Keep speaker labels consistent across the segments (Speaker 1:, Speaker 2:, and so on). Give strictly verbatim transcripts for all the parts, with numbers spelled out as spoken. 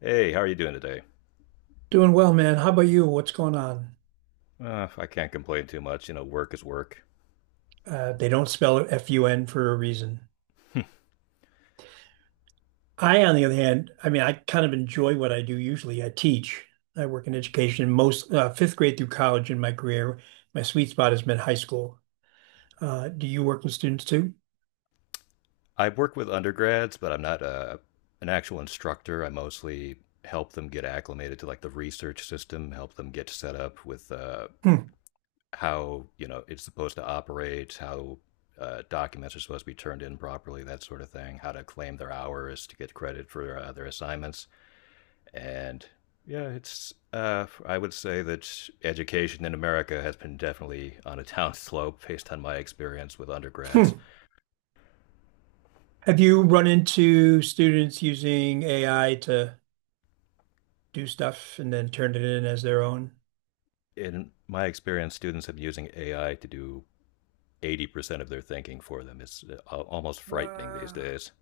Speaker 1: Hey, how are you doing today?
Speaker 2: Doing well, man. How about you? What's going on?
Speaker 1: Uh, I can't complain too much. You know, work is work.
Speaker 2: Uh, they don't spell it F U N for a reason. I, on the other hand, I mean, I kind of enjoy what I do usually. I teach. I work in education, most uh, fifth grade through college in my career. My sweet spot has been high school. Uh, do you work with students too?
Speaker 1: I work with undergrads, but I'm not uh, an actual instructor. I mostly help them get acclimated to like the research system, help them get set up with uh,
Speaker 2: Hmm.
Speaker 1: how, you know, it's supposed to operate, how uh, documents are supposed to be turned in properly, that sort of thing, how to claim their hours to get credit for uh, their assignments. And yeah, it's uh, I would say that education in America has been definitely on a down slope based on my experience with
Speaker 2: Hmm.
Speaker 1: undergrads.
Speaker 2: Have you run into students using A I to do stuff and then turn it in as their own?
Speaker 1: In my experience, students have been using A I to do eighty percent of their thinking for them. It's almost frightening these
Speaker 2: Wow.
Speaker 1: days.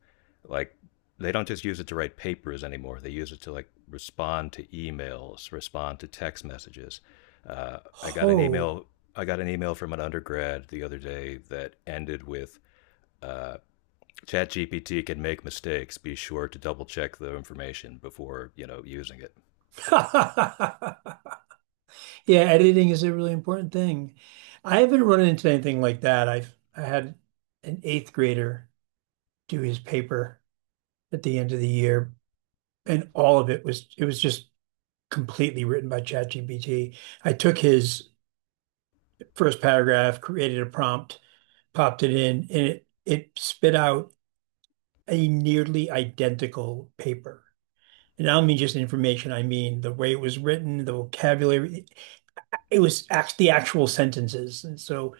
Speaker 1: Like they don't just use it to write papers anymore. They use it to like respond to emails, respond to text messages. Uh, I got an
Speaker 2: Oh.
Speaker 1: email. I got an email from an undergrad the other day that ended with. Uh, ChatGPT can make mistakes. Be sure to double check the information before you know using it.
Speaker 2: Yeah, editing is a really important thing. I haven't run into anything like that. I've I had an eighth grader do his paper at the end of the year, and all of it was it was just completely written by ChatGPT. I took his first paragraph, created a prompt, popped it in, and it it spit out a nearly identical paper. And I don't mean just information, I mean the way it was written, the vocabulary. It was act the actual sentences. And so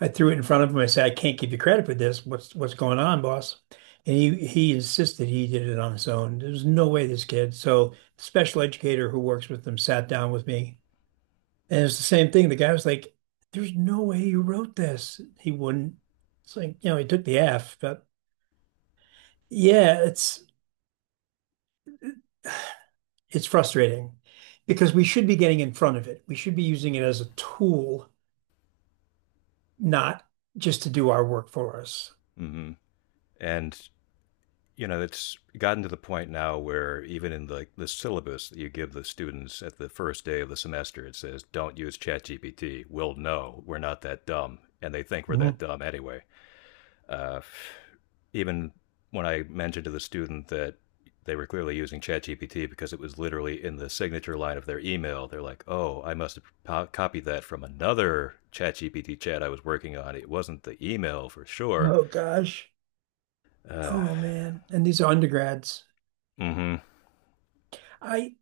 Speaker 2: I threw it in front of him. I said, I can't give you credit for this. What's what's going on, boss? And he he insisted he did it on his own. There's no way this kid. So the special educator who works with them sat down with me. And it's the same thing. The guy was like, there's no way you wrote this. He wouldn't. It's like, you know, he took the F, but yeah, it's it's frustrating because we should be getting in front of it. We should be using it as a tool, not just to do our work for us.
Speaker 1: Hmm. And you know, it's gotten to the point now where even in the the syllabus that you give the students at the first day of the semester, it says, "Don't use ChatGPT. We'll know we're not that dumb," and they think we're that
Speaker 2: Mhm.
Speaker 1: dumb anyway. uh, even when I mentioned to the student that they were clearly using ChatGPT because it was literally in the signature line of their email, they're like, "Oh, I must have po- copied that from another ChatGPT chat I was working on. It wasn't the email for sure."
Speaker 2: Oh gosh.
Speaker 1: Uh,
Speaker 2: Oh man, and these are undergrads.
Speaker 1: mm-hmm.
Speaker 2: I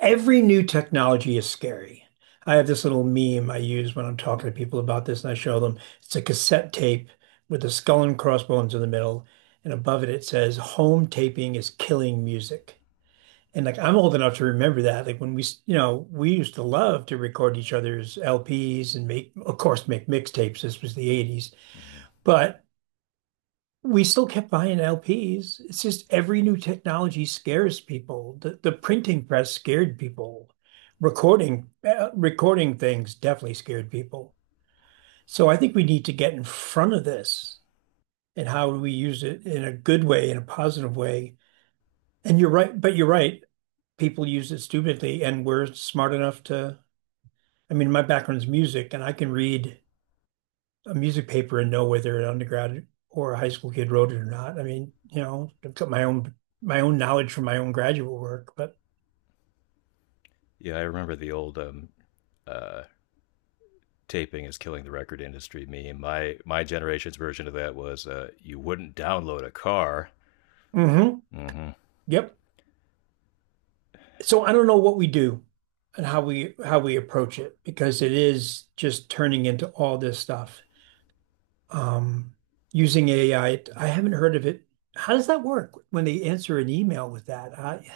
Speaker 2: every new technology is scary. I have this little meme I use when I'm talking to people about this, and I show them it's a cassette tape with the skull and crossbones in the middle, and above it it says home taping is killing music. And like I'm old enough to remember that. Like when we, s- you know, we used to love to record each other's L Ps and make, of course, make mixtapes. This was the eighties.
Speaker 1: hmm
Speaker 2: But we still kept buying L Ps. It's just every new technology scares people. The the printing press scared people. Recording uh, recording things definitely scared people. So I think we need to get in front of this and how do we use it in a good way, in a positive way. And you're right, but you're right. People use it stupidly, and we're smart enough to. I mean, my background's music, and I can read a music paper and know whether an undergrad or a high school kid wrote it or not. I mean, you know, I've got my own my own knowledge from my own graduate work, but
Speaker 1: Yeah, I remember the old um, uh, "taping is killing the record industry" meme. My my generation's version of that was, uh, "You wouldn't download a car."
Speaker 2: mm-hmm,
Speaker 1: Mm-hmm.
Speaker 2: yep. So I don't know what we do and how we how we approach it because it is just turning into all this stuff. Um, using A I, I I haven't heard of it. How does that work when they answer an email with that? I,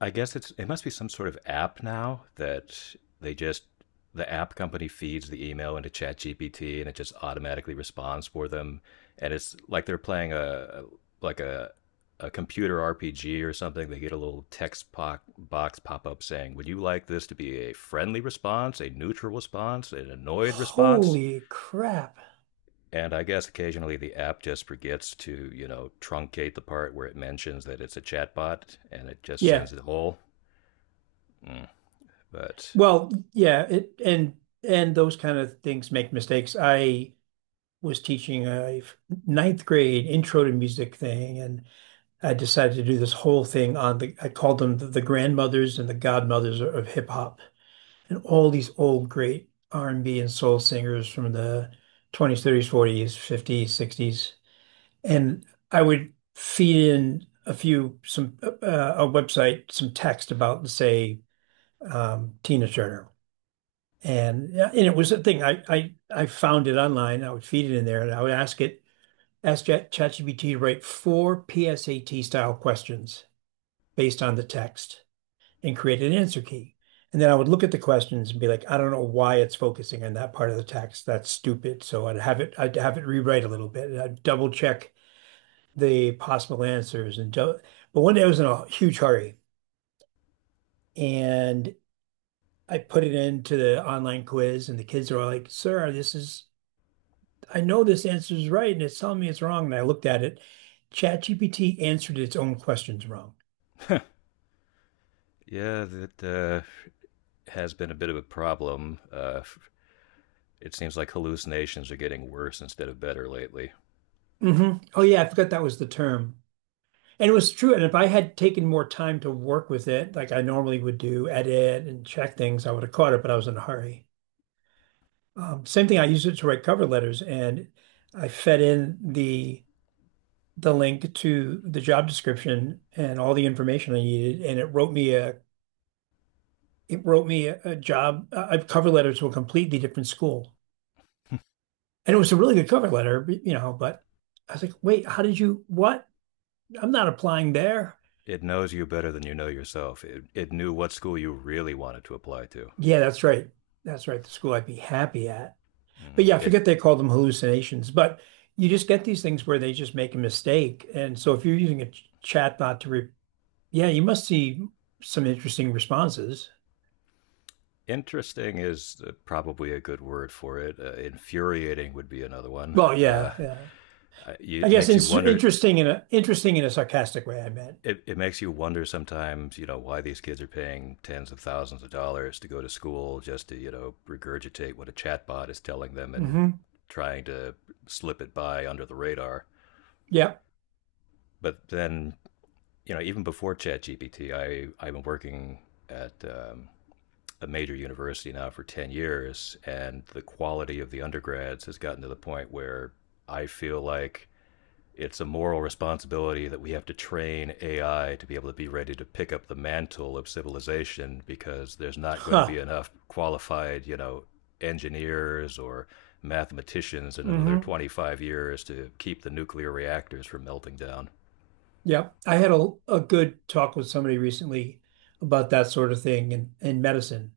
Speaker 1: I guess it's it must be some sort of app now that they just the app company feeds the email into ChatGPT and it just automatically responds for them, and it's like they're playing a like a a computer R P G or something. They get a little text po- box pop up saying, "Would you like this to be a friendly response, a neutral response, an annoyed response?"
Speaker 2: holy crap!
Speaker 1: And I guess occasionally the app just forgets to, you know, truncate the part where it mentions that it's a chatbot and it just
Speaker 2: Yeah,
Speaker 1: sends it whole. But
Speaker 2: well, yeah, it and and those kind of things make mistakes. I was teaching a ninth grade intro to music thing, and I decided to do this whole thing on the, I called them the, the grandmothers and the godmothers of, of hip hop, and all these old great R and B and B and soul singers from the twenties, thirties, forties, fifties, sixties, and I would feed in a few some uh, a website some text about say um, Tina Turner. And, yeah, and it was a thing. I, I I found it online. I would feed it in there, and I would ask it ask ChatGPT to write four P S A T-style questions based on the text and create an answer key. And then I would look at the questions and be like, I don't know why it's focusing on that part of the text. That's stupid. So I'd have it, I'd have it rewrite a little bit. And I'd double check the possible answers and do but one day I was in a huge hurry and I put it into the online quiz and the kids are all like, sir, this is I know this answer is right and it's telling me it's wrong. And I looked at it. ChatGPT answered its own questions wrong.
Speaker 1: yeah, that uh, has been a bit of a problem. Uh, it seems like hallucinations are getting worse instead of better lately.
Speaker 2: Hmm. Oh yeah, I forgot that was the term. And it was true. And if I had taken more time to work with it, like I normally would do, edit and check things, I would have caught it, but I was in a hurry. Um, same thing, I used it to write cover letters and I fed in the the link to the job description and all the information I needed, and it wrote me a it wrote me a, a job a a cover letter to a completely different school. And it was a really good cover letter, you know, but I was like, wait, how did you what? I'm not applying there.
Speaker 1: It knows you better than you know yourself. It, it knew what school you really wanted to apply to.
Speaker 2: Yeah, that's right. That's right. The school I'd be happy at. But
Speaker 1: Mm.
Speaker 2: yeah, I
Speaker 1: It
Speaker 2: forget they call them hallucinations, but you just get these things where they just make a mistake. And so if you're using a ch- chat bot to re yeah, you must see some interesting responses.
Speaker 1: Interesting is uh, probably a good word for it. Uh, infuriating would be another one.
Speaker 2: Well,
Speaker 1: Uh,
Speaker 2: yeah, yeah. I
Speaker 1: it
Speaker 2: guess
Speaker 1: makes you
Speaker 2: it's
Speaker 1: wonder
Speaker 2: interesting in a interesting in a sarcastic way, I meant.
Speaker 1: it, it makes you wonder sometimes, you know, why these kids are paying tens of thousands of dollars to go to school just to, you know, regurgitate what a chatbot is telling them and
Speaker 2: Hmm.
Speaker 1: trying to slip it by under the radar.
Speaker 2: Yeah.
Speaker 1: But then, you know, even before ChatGPT, I I've been working at um, a major university now for ten years, and the quality of the undergrads has gotten to the point where I feel like it's a moral responsibility that we have to train A I to be able to be ready to pick up the mantle of civilization because there's not going to
Speaker 2: Huh.
Speaker 1: be enough qualified, you know, engineers or mathematicians in another
Speaker 2: Hmm.
Speaker 1: twenty-five years to keep the nuclear reactors from melting down.
Speaker 2: Yeah. I had a a good talk with somebody recently about that sort of thing in, in medicine.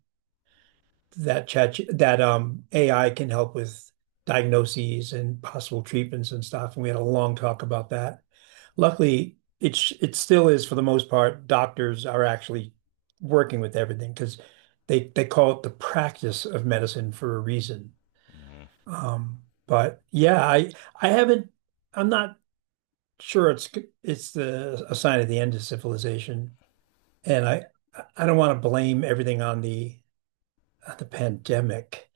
Speaker 2: That chat that um A I can help with diagnoses and possible treatments and stuff. And we had a long talk about that. Luckily, it's it still is for the most part, doctors are actually working with everything because they they call it the practice of medicine for a reason.
Speaker 1: Mm.
Speaker 2: Um, but yeah, I I haven't I'm not sure it's it's the a sign of the end of civilization. And I I don't want to blame everything on the on the pandemic.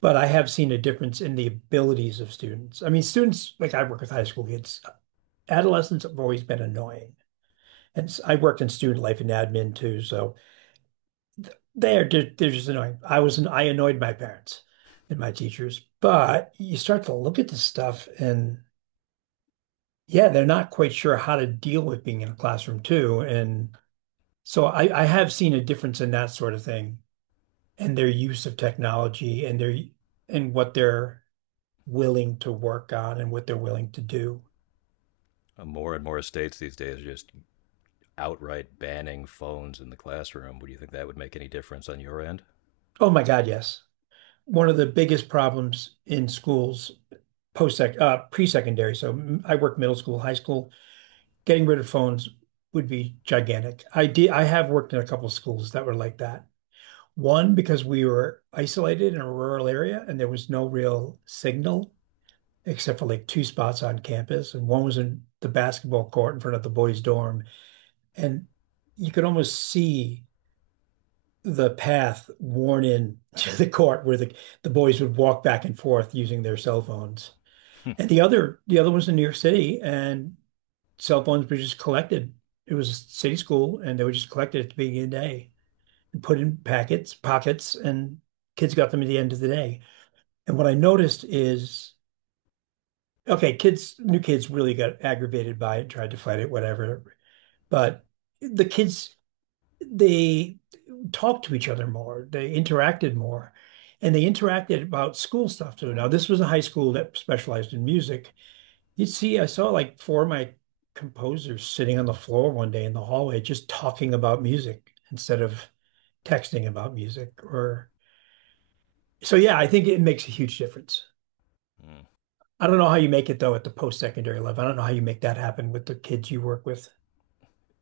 Speaker 2: But I have seen a difference in the abilities of students. I mean, students, like I work with high school kids, adolescents have always been annoying. And s- I worked in student life and admin too, so they're ju- they're just annoying. I was an, I annoyed my parents and my teachers, but you start to look at this stuff and yeah, they're not quite sure how to deal with being in a classroom too. And so I, I have seen a difference in that sort of thing and their use of technology and their and what they're willing to work on and what they're willing to do.
Speaker 1: More and more states these days are just outright banning phones in the classroom. Would you think that would make any difference on your end?
Speaker 2: Oh my God, yes. One of the biggest problems in schools post-sec uh, pre-secondary, so I work middle school, high school, getting rid of phones would be gigantic. I did, I have worked in a couple of schools that were like that. One, because we were isolated in a rural area and there was no real signal except for like two spots on campus, and one was in the basketball court in front of the boys' dorm, and you could almost see the path worn in to the court where the, the boys would walk back and forth using their cell phones. And the other the other was in New York City and cell phones were just collected. It was a city school and they were just collected at the beginning of the day and put in packets, pockets, and kids got them at the end of the day. And what I noticed is okay, kids, new kids really got aggravated by it, tried to fight it, whatever. But the kids, they talked to each other more. They interacted more. And they interacted about school stuff too. Now, this was a high school that specialized in music. You'd see, I saw like four of my composers sitting on the floor one day in the hallway just talking about music instead of texting about music or so yeah, I think it makes a huge difference.
Speaker 1: Hmm.
Speaker 2: I don't know how you make it though at the post-secondary level. I don't know how you make that happen with the kids you work with.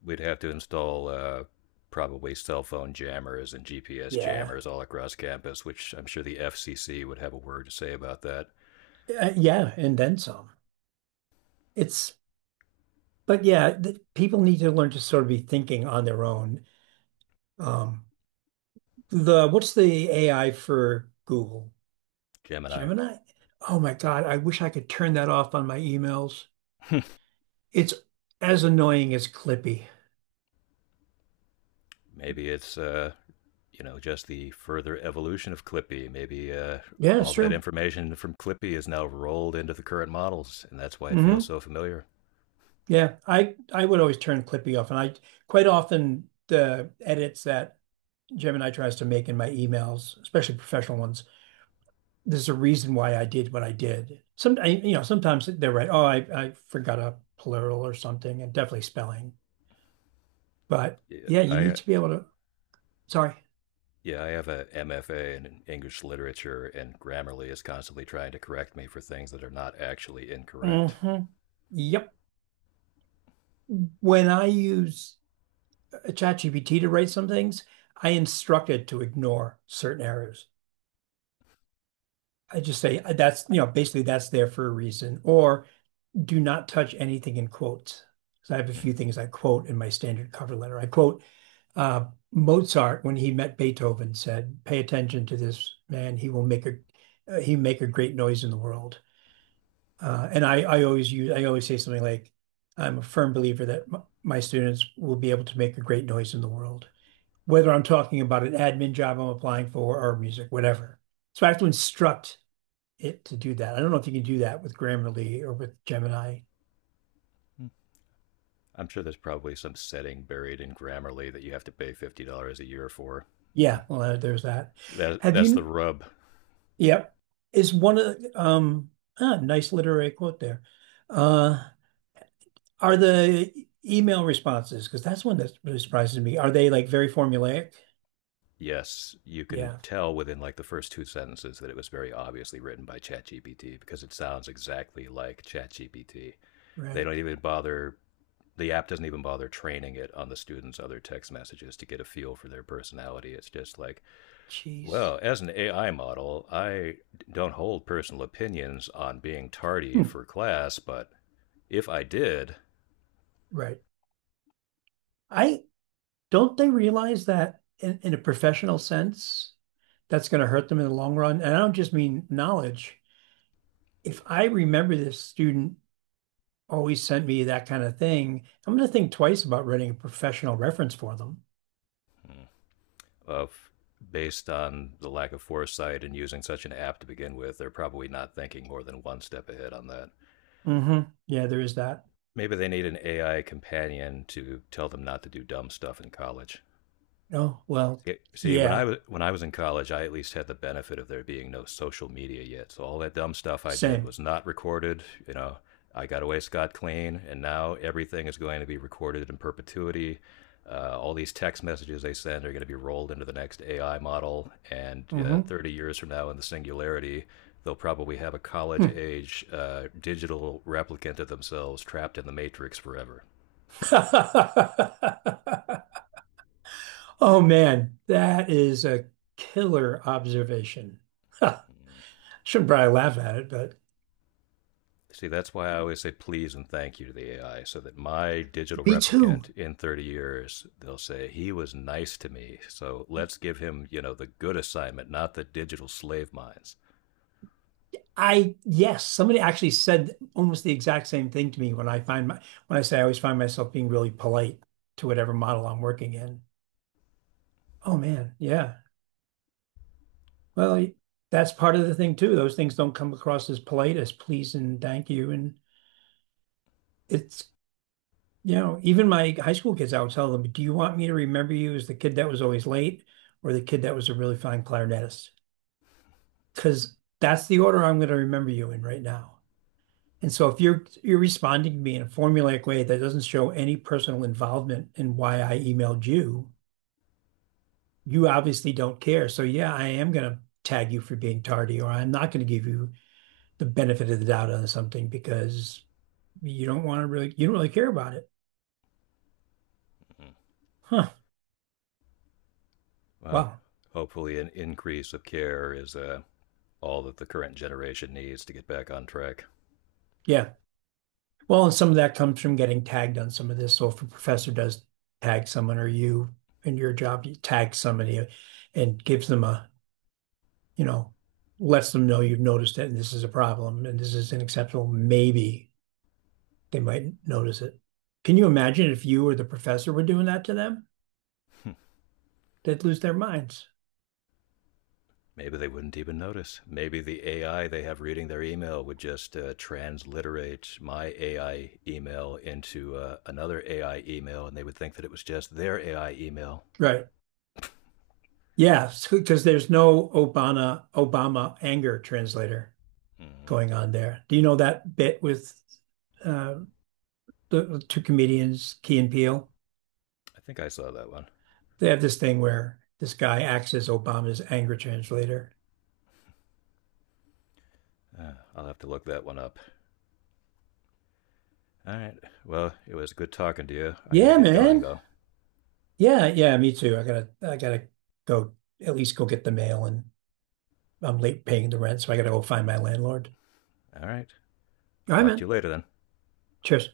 Speaker 1: We'd have to install uh, probably cell phone jammers and G P S
Speaker 2: Yeah.
Speaker 1: jammers all across campus, which I'm sure the F C C would have a word to say about that.
Speaker 2: Uh, yeah, and then some. It's but yeah, th people need to learn to sort of be thinking on their own. Um, the What's the A I for Google?
Speaker 1: Gemini.
Speaker 2: Gemini? Oh my God, I wish I could turn that off on my emails. It's as annoying as Clippy.
Speaker 1: Maybe it's uh, you know just the further evolution of Clippy. Maybe uh,
Speaker 2: Yeah,
Speaker 1: all
Speaker 2: it's
Speaker 1: that
Speaker 2: true.
Speaker 1: information from Clippy is now rolled into the current models, and that's why it feels
Speaker 2: Hmm.
Speaker 1: so familiar.
Speaker 2: Yeah, I I would always turn Clippy off, and I quite often the edits that Gemini tries to make in my emails, especially professional ones, there's a reason why I did what I did. Some, I, you know, sometimes they're right. Oh, I I forgot a plural or something, and definitely spelling. But
Speaker 1: Yeah,
Speaker 2: yeah, you
Speaker 1: I
Speaker 2: need to be able to. Sorry.
Speaker 1: yeah I have a M F A in English literature, and Grammarly is constantly trying to correct me for things that are not actually incorrect.
Speaker 2: Hmm. Yep. When I use ChatGPT to write some things, I instruct it to ignore certain errors. I just say, "Uh, that's, you know, basically that's there for a reason," or do not touch anything in quotes. So I have a few things I quote in my standard cover letter. I quote uh, Mozart, when he met Beethoven, said, "Pay attention to this man. He will make a uh, he make a great noise in the world." Uh, and I, I always use, I always say something like, I'm a firm believer that m my students will be able to make a great noise in the world, whether I'm talking about an admin job I'm applying for, or music, whatever. So I have to instruct it to do that. I don't know if you can do that with Grammarly or with Gemini.
Speaker 1: Hmm. I'm sure there's probably some setting buried in Grammarly that you have to pay fifty dollars a year for. Hmm.
Speaker 2: Yeah, well, uh, there's that.
Speaker 1: That,
Speaker 2: Have
Speaker 1: that's the
Speaker 2: you,
Speaker 1: rub.
Speaker 2: yep, is one of the, um, ah, nice literary quote there. Uh, are the e, email responses, because that's one that really surprises me, are they like very formulaic?
Speaker 1: Yes, you can
Speaker 2: Yeah.
Speaker 1: tell within like the first two sentences that it was very obviously written by ChatGPT because it sounds exactly like ChatGPT. They
Speaker 2: Right.
Speaker 1: don't even bother, the app doesn't even bother training it on the students' other text messages to get a feel for their personality. It's just like, well,
Speaker 2: Jeez.
Speaker 1: as an A I model, I don't hold personal opinions on being tardy
Speaker 2: Hmm.
Speaker 1: for class, but if I did,
Speaker 2: Right. I don't they realize that in, in a professional sense, that's going to hurt them in the long run. And I don't just mean knowledge. If I remember this student always sent me that kind of thing, I'm going to think twice about writing a professional reference for them.
Speaker 1: of based on the lack of foresight and using such an app to begin with, they're probably not thinking more than one step ahead on that.
Speaker 2: Hmm. Yeah, there is that.
Speaker 1: Maybe they need an A I companion to tell them not to do dumb stuff in college.
Speaker 2: Oh, well,
Speaker 1: See, see, when I
Speaker 2: yeah,
Speaker 1: was when I was in college, I at least had the benefit of there being no social media yet. So all that dumb stuff I did
Speaker 2: same.
Speaker 1: was not recorded. You know, I got away scot clean, and now everything is going to be recorded in perpetuity. Uh, all these text messages they send are going to be rolled into the next A I model, and uh,
Speaker 2: Mm-hmm.
Speaker 1: thirty years from now, in the singularity, they'll probably have a college
Speaker 2: Hmm.
Speaker 1: age uh, digital replicant of themselves trapped in the matrix forever.
Speaker 2: Oh man, that is a killer observation. Shouldn't probably laugh at it, but
Speaker 1: See, that's why I always say please and thank you to the A I, so that my digital
Speaker 2: me too.
Speaker 1: replicant in thirty years, they'll say, he was nice to me. So let's give him, you know, the good assignment, not the digital slave mines.
Speaker 2: I, yes, somebody actually said almost the exact same thing to me when I find my, when I say I always find myself being really polite to whatever model I'm working in. Oh man, yeah. Well, that's part of the thing too. Those things don't come across as polite as please and thank you. And it's, you know, even my high school kids, I would tell them, do you want me to remember you as the kid that was always late, or the kid that was a really fine clarinetist? Because that's the order I'm going to remember you in right now. And so if you're you're responding to me in a formulaic way that doesn't show any personal involvement in why I emailed you, you obviously don't care. So yeah, I am going to tag you for being tardy, or I'm not going to give you the benefit of the doubt on something because you don't want to really you don't really care about it.
Speaker 1: Mm-hmm.
Speaker 2: Huh.
Speaker 1: Well,
Speaker 2: Wow.
Speaker 1: hopefully, an increase of care is uh, all that the current generation needs to get back on track.
Speaker 2: Yeah. Well, and some of that comes from getting tagged on some of this. So if a professor does tag someone, or you in your job, you tag somebody and gives them a, you know, lets them know you've noticed it and this is a problem and this is unacceptable, maybe they might notice it. Can you imagine if you or the professor were doing that to them? They'd lose their minds.
Speaker 1: Maybe they wouldn't even notice. Maybe the A I they have reading their email would just uh, transliterate my A I email into uh, another A I email, and they would think that it was just their A I email.
Speaker 2: Right. Yeah, because there's no Obama Obama anger translator
Speaker 1: Hmm.
Speaker 2: going on there. Do you know that bit with uh, the two comedians, Key and Peele?
Speaker 1: I think I saw that one.
Speaker 2: They have this thing where this guy acts as Obama's anger translator.
Speaker 1: Uh, I'll have to look that one up. All right. Well, it was good talking to you. I got to
Speaker 2: Yeah,
Speaker 1: get going,
Speaker 2: man.
Speaker 1: though.
Speaker 2: Yeah, yeah, me too. I gotta, I gotta go, at least go get the mail, and I'm late paying the rent, so I gotta go find my landlord.
Speaker 1: All right.
Speaker 2: All right,
Speaker 1: Talk to you
Speaker 2: man.
Speaker 1: later then.
Speaker 2: Cheers.